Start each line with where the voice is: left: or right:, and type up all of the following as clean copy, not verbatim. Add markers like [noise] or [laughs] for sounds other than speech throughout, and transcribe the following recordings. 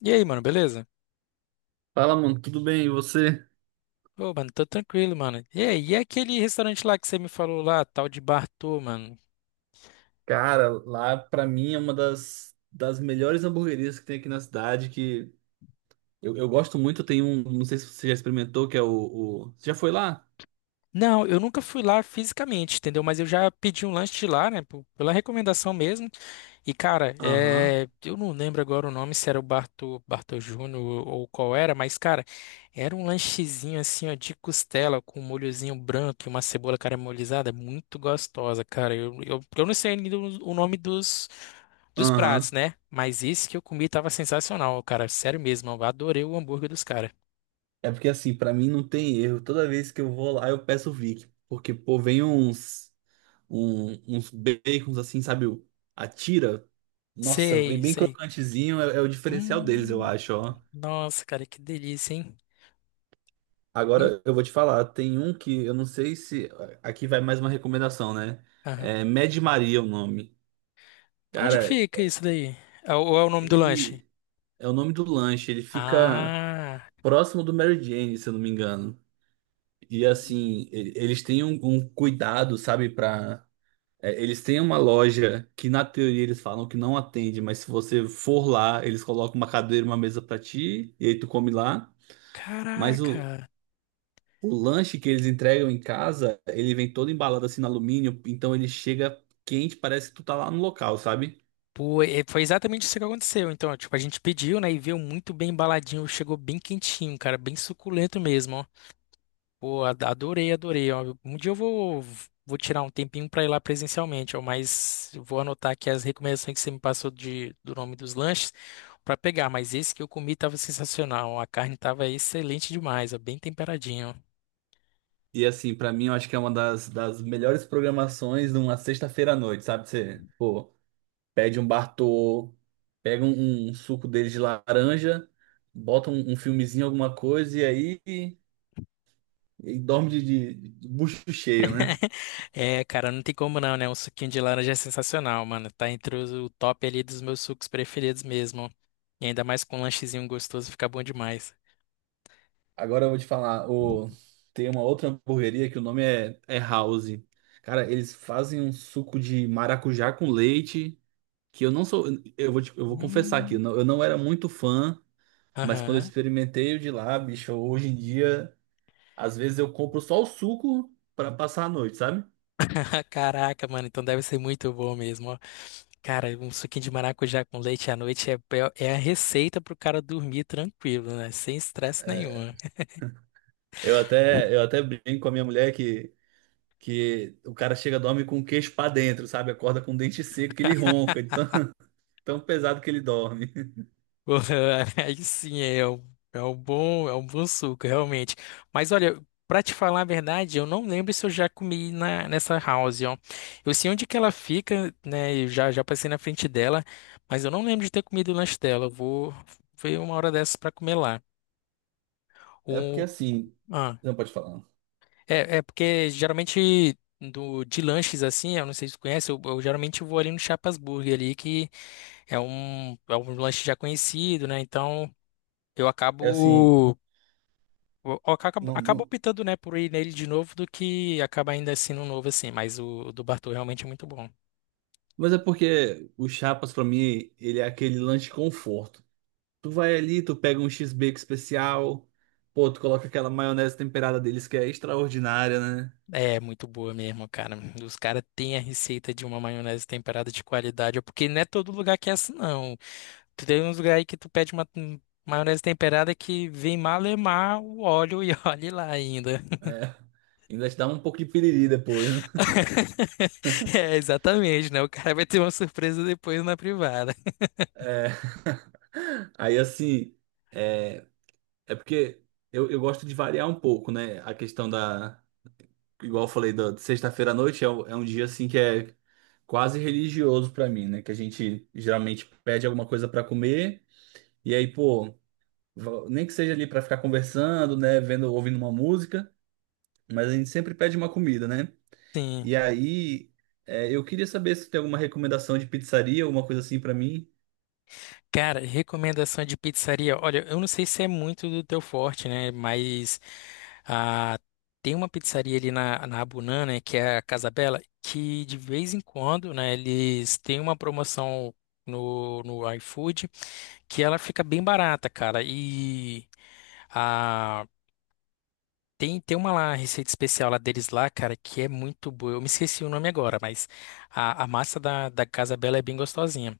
left: E aí, mano, beleza?
right: Fala, mano, tudo bem? E você?
left: Ô, mano, tô tranquilo, mano. E aí, e aquele restaurante lá que você me falou lá, tal de Bartô, mano?
right: Cara, lá pra mim é uma das melhores hamburguerias que tem aqui na cidade, que eu gosto muito, tem um, não sei se você já experimentou, que é o... Você já foi lá?
left: Não, eu nunca fui lá fisicamente, entendeu? Mas eu já pedi um lanche de lá, né? Pô, pela recomendação mesmo. E, cara,
right: Aham,
left: eu não lembro agora o nome, se era o Bartô, Bartô Júnior ou qual era, mas, cara, era um lanchezinho assim, ó, de costela com um molhozinho branco e uma cebola caramelizada, muito gostosa, cara. Eu não sei ainda o nome dos, dos pratos,
right: aham.
left: né? Mas esse que eu comi tava sensacional, cara. Sério mesmo, eu adorei o hambúrguer dos caras.
right: É porque assim, pra mim não tem erro, toda vez que eu vou lá eu peço o Vic, porque pô, vem uns bacons assim, sabe, o- a tira, nossa, vem
left: Sei,
right: bem
left: sei.
right: crocantezinho, é o diferencial deles, eu
left: Hum.
right: acho, ó.
left: Nossa, cara, que delícia, hein? E aí?
right: Agora eu vou te falar, tem um que eu não sei se. Aqui vai mais uma recomendação, né?
left: Aham.
right: É Mad Maria é o nome.
left: Então, onde que
right: Cara,
left: fica isso daí? É o- ou é o nome do lanche?
right: ele é o nome do lanche, ele fica
left: Ah,
right: próximo do Mary Jane, se eu não me engano. E assim, e- eles têm um, um cuidado, sabe, pra. Eles têm uma loja que na teoria eles falam que não atende, mas se você for lá, eles colocam uma cadeira, e uma mesa pra ti, e aí tu come lá. Mas o,
left: caraca.
right: O lanche que eles entregam em casa, ele vem todo embalado assim no alumínio, então ele chega quente, parece que tu tá lá no local, sabe?
left: Pô, e foi exatamente isso que aconteceu. Então, tipo, a gente pediu, né, e veio muito bem embaladinho, chegou bem quentinho, cara, bem suculento mesmo. Pô, ad- adorei, adorei, ó. Um dia eu vou, vou tirar um tempinho para ir lá presencialmente, ó, mas eu vou anotar aqui as recomendações que você me passou de, do nome dos lanches para pegar. Mas esse que eu comi estava sensacional, ó. A carne estava excelente demais, ó, bem temperadinho, ó.
right: E assim, pra mim, eu acho que é uma das melhores programações numa sexta-feira à noite, sabe? Você, pô, pede um Bartô, pega um suco dele de laranja, bota um filmezinho, alguma coisa, e aí e dorme de bucho cheio, né?
left: [laughs] É, cara, não tem como não, né? Um suquinho de laranja é sensacional, mano. Tá entre os- o top ali dos meus sucos preferidos mesmo. E ainda mais com um lanchezinho gostoso, fica bom demais.
right: Agora eu vou te falar, o... tem uma outra hamburgueria que o nome é House. Cara, eles fazem um suco de maracujá com leite, que eu não sou, eu vou te- eu vou confessar aqui,
left: Hum.
right: eu não era muito fã, mas quando eu
left: Aham.
right: experimentei o de lá, bicho, hoje em dia, às vezes eu compro só o suco pra passar a noite, sabe?
left: [laughs] Caraca, mano, então deve ser muito bom mesmo, ó. Cara, um suquinho de maracujá com leite à noite é é a receita pro cara dormir tranquilo, né? Sem estresse nenhum.
right: Eu até brinco com a minha mulher que o cara chega, dorme com o queixo pra dentro, sabe? Acorda com o dente seco que ele ronca, de tão, [laughs] tão pesado que ele dorme.
left: [laughs] Aí sim, é um, é um bom suco, realmente. Mas olha, pra te falar a verdade, eu não lembro se eu já comi na, nessa house, ó. Eu sei onde que ela fica, né? Eu já, já passei na frente dela, mas eu não lembro de ter comido o lanche dela. Eu vou ver uma hora dessas pra comer lá.
right: É porque
left: O
right: assim,
left: ah,
right: não pode falar.
left: é, é porque geralmente do, de lanches assim, eu não sei se tu conhece, eu geralmente vou ali no Chapas Burger ali, que é um lanche já conhecido, né? Então eu
right: É assim,
left: acabo. O- acaba
right: não,
left: acaba
right: não-
left: optando, né, por ir nele de novo do que acaba ainda assim no novo, assim. Mas o do Bartô realmente é muito bom.
right: Mas é porque o Chapas, pra mim, ele é aquele lanche conforto. Tu vai ali, tu pega um X-Bacon especial, pô, tu coloca aquela maionese temperada deles que é extraordinária, né?
left: É muito boa mesmo, cara. Os caras têm a receita de uma maionese temperada de qualidade. É porque não é todo lugar que é assim, não. Tu tem uns lugares aí que tu pede uma maionese temperada que vem malemar o óleo e [laughs] olhe lá ainda.
right: É. [laughs] Ainda te dá um pouco de piriri depois, né?
left: [laughs] É, exatamente, né? O cara vai ter uma surpresa depois na privada.
right: É. [laughs] Aí, assim, é, é porque eu gosto de variar um pouco, né? A questão da. Igual eu falei, da de sexta-feira à noite é um dia, assim, que é quase religioso pra mim, né? Que a gente geralmente pede alguma coisa pra comer. E aí, pô, va- nem que seja ali pra ficar conversando, né, vendo, ouvindo uma música, mas a gente sempre pede uma comida, né?
left: Sim.
right: E aí, eu queria saber se tem alguma recomendação de pizzaria, alguma coisa assim pra mim.
left: Cara, recomendação de pizzaria. Olha, eu não sei se é muito do teu forte, né? Mas ah, tem uma pizzaria ali na, na Abunã, né? Que é a Casa Bela, que de vez em quando, né? Eles têm uma promoção no, no iFood que ela fica bem barata, cara. E ah, tem, tem uma lá, receita especial lá deles lá, cara, que é muito boa. Eu me esqueci o nome agora, mas a massa da, da Casa Bela é bem gostosinha.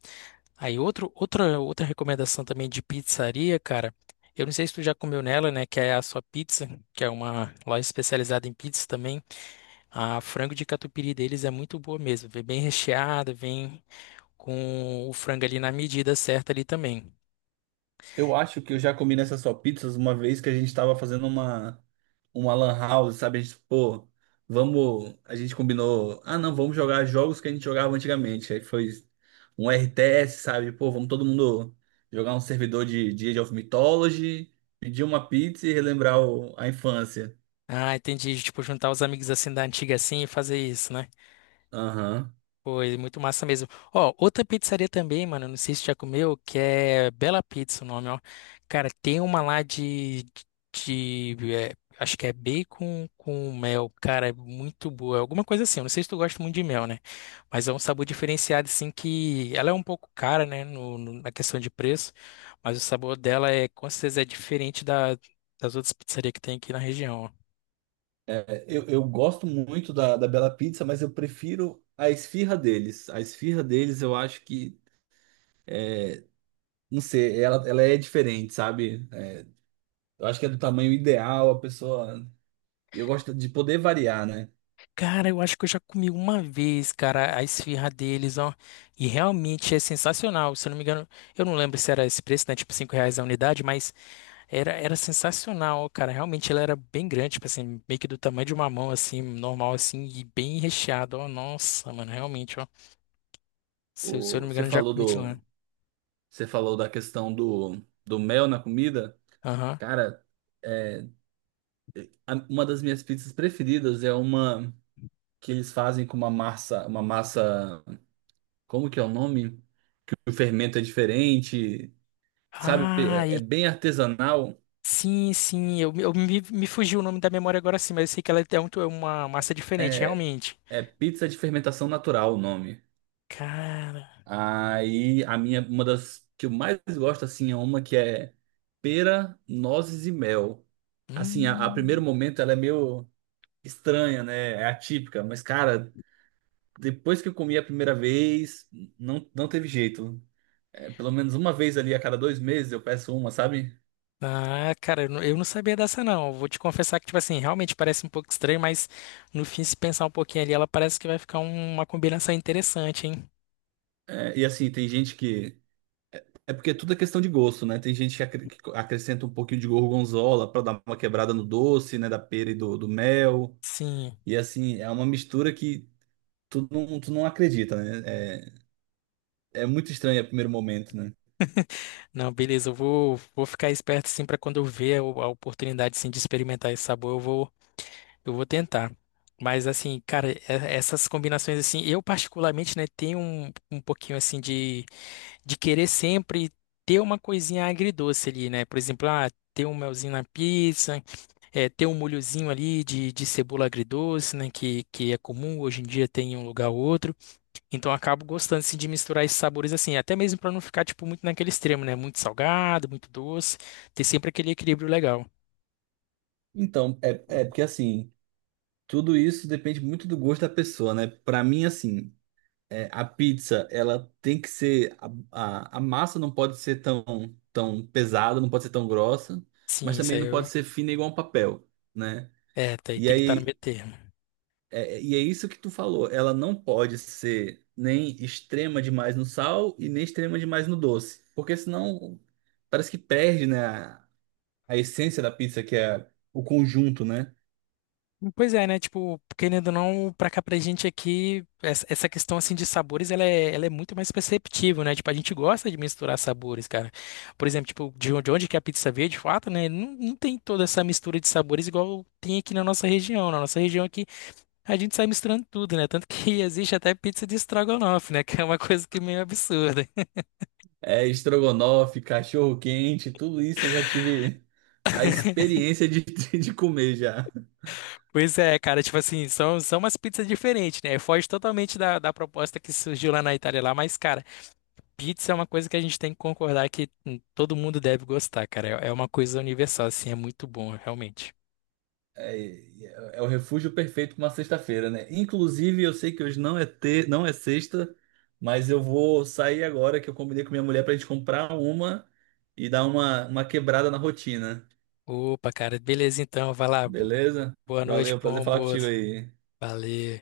left: Aí outro, outra, outra recomendação também de pizzaria, cara. Eu não sei se tu já comeu nela, né? Que é a sua pizza, que é uma loja especializada em pizza também. A frango de catupiry deles é muito boa mesmo. Vem bem recheada, vem com o frango ali na medida certa ali também.
right: Eu acho que eu já comi nessas só pizzas uma vez que a gente tava fazendo uma lan house, sabe? A gente, pô, vamos, a gente combinou, ah, não, vamos jogar jogos que a gente jogava antigamente. Aí foi um RTS, sabe? Pô, vamos todo mundo jogar um servidor de Age of Mythology, pedir uma pizza e relembrar o- a infância.
left: Ah, entendi. Tipo, juntar os amigos assim da antiga assim e fazer isso, né?
right: Aham.
left: Foi muito massa mesmo. Ó, outra pizzaria também, mano, não sei se já comeu, que é Bela Pizza o nome, ó. Cara, tem uma lá de, de, é, acho que é bacon com mel, cara, é muito boa. Alguma coisa assim, eu não sei se tu gosta muito de mel, né? Mas é um sabor diferenciado, assim, que ela é um pouco cara, né, no, no- na questão de preço, mas o sabor dela é, com certeza, é diferente da, das outras pizzarias que tem aqui na região, ó.
right: É, eu gosto muito da Bela Pizza, mas eu prefiro a esfirra deles. A esfirra deles, eu acho que, não sei, ela é diferente, sabe? Eu acho que é do tamanho ideal, a pessoa. E Eu gosto de poder variar, né?
left: Cara, eu acho que eu já comi uma vez, cara, a esfirra deles, ó. E realmente é sensacional. Se eu não me engano, eu não lembro se era esse preço, né? Tipo, 5 reais a unidade, mas era, era sensacional, cara. Realmente ela era bem grande, tipo assim, meio que do tamanho de uma mão, assim, normal, assim, e bem recheado, ó. Nossa, mano, realmente, ó. Se, eu se eu
right: O...
left: não me
right: Você
left: engano, eu já
right: falou
left: comi de lá.
right: do. Você falou da questão do, do mel na comida.
left: Aham.
right: Cara, é... a- uma das minhas pizzas preferidas é uma que eles fazem com uma massa, uma massa. Como que é o nome? O fermento é diferente, sabe?
left: Ah,
right: É bem artesanal.
left: sim, sim, eu me, me fugiu o nome da memória agora sim, mas eu sei que ela é um- é uma massa diferente,
right: É...
left: realmente.
right: é pizza de fermentação natural o nome.
left: Cara.
right: Aí a minha, uma das que eu mais gosto assim é uma que é pera, nozes e mel. Assim, a primeiro
left: Hum.
right: momento ela é meio estranha, né? É atípica, mas cara, depois que eu comi a primeira vez, não teve jeito. É, pelo menos uma vez ali a cada dois meses eu peço uma, sabe?
left: Ah, cara, eu não sabia dessa não. Vou te confessar que, tipo assim, realmente parece um pouco estranho, mas no fim, se pensar um pouquinho ali, ela parece que vai ficar um- uma combinação interessante, hein?
right: E assim, tem gente que. É porque tudo é questão de gosto, né? Tem gente que acrescenta um pouquinho de gorgonzola pra dar uma quebrada no doce, né? Da pera e do mel.
left: Sim.
right: E assim, é uma mistura que tu não acredita, né? É muito estranho a primeiro momento, né?
left: Não, beleza, eu vou, vou ficar esperto sim pra quando eu ver a oportunidade sim, de experimentar esse sabor, eu vou, eu vou tentar. Mas assim, cara, e- essas combinações assim, eu particularmente, né, tenho um, um pouquinho assim de querer sempre ter uma coisinha agridoce ali, né? Por exemplo, ah, ter um melzinho na pizza, é, ter um molhozinho ali de cebola agridoce, né, que é comum hoje em dia tem em um lugar ou outro. Então eu acabo gostando assim, de misturar esses sabores assim, até mesmo para não ficar tipo muito naquele extremo, né? Muito salgado, muito doce, ter sempre aquele equilíbrio legal.
right: Então, é porque assim, tudo isso depende muito do gosto da pessoa, né? Pra mim, assim, a pizza, ela tem que ser. A massa não pode ser tão pesada, não pode ser tão grossa, mas
left: Sim, isso
right: também
left: aí
right: não
left: eu-
right: pode ser fina igual um papel, né?
left: é, tá aí,
right: E
left: tem que estar no
right: aí,
left: meio termo.
right: e é isso que tu falou, ela não pode ser nem extrema demais no sal e nem extrema demais no doce, porque senão parece que perde, né? A essência da pizza, que é o conjunto, né?
left: Pois é, né? Tipo, querendo ou não, pra cá pra gente aqui, essa questão assim de sabores, ela é muito mais perceptível, né? Tipo, a gente gosta de misturar sabores, cara. Por exemplo, tipo, de onde que é a pizza veio, de fato, né? Não, não tem toda essa mistura de sabores igual tem aqui na nossa região. Na nossa região aqui, a gente sai misturando tudo, né? Tanto que [laughs] existe até pizza de estrogonofe, né? Que é uma coisa que é meio absurda. [laughs]
right: É estrogonofe, cachorro-quente, tudo isso eu já tive a experiência de, [laughs] de comer já.
left: Pois é, cara, tipo assim, são, são umas pizzas diferentes, né? Foge totalmente da, da proposta que surgiu lá na Itália lá, mas, cara. Pizza é uma coisa que a gente tem que concordar que todo mundo deve gostar, cara. É uma coisa universal, assim, é muito bom, realmente.
right: É, é o refúgio perfeito para uma sexta-feira, né? Inclusive, eu sei que hoje não é ter, não é sexta, mas eu vou sair agora que eu combinei com minha mulher para a gente comprar uma e dar uma quebrada na rotina.
left: Opa, cara, beleza então, vai lá.
right: Beleza?
left: Boa noite,
right: Valeu,
left: bom
right: prazer falar contigo
left: almoço.
right: aí.
left: Valeu.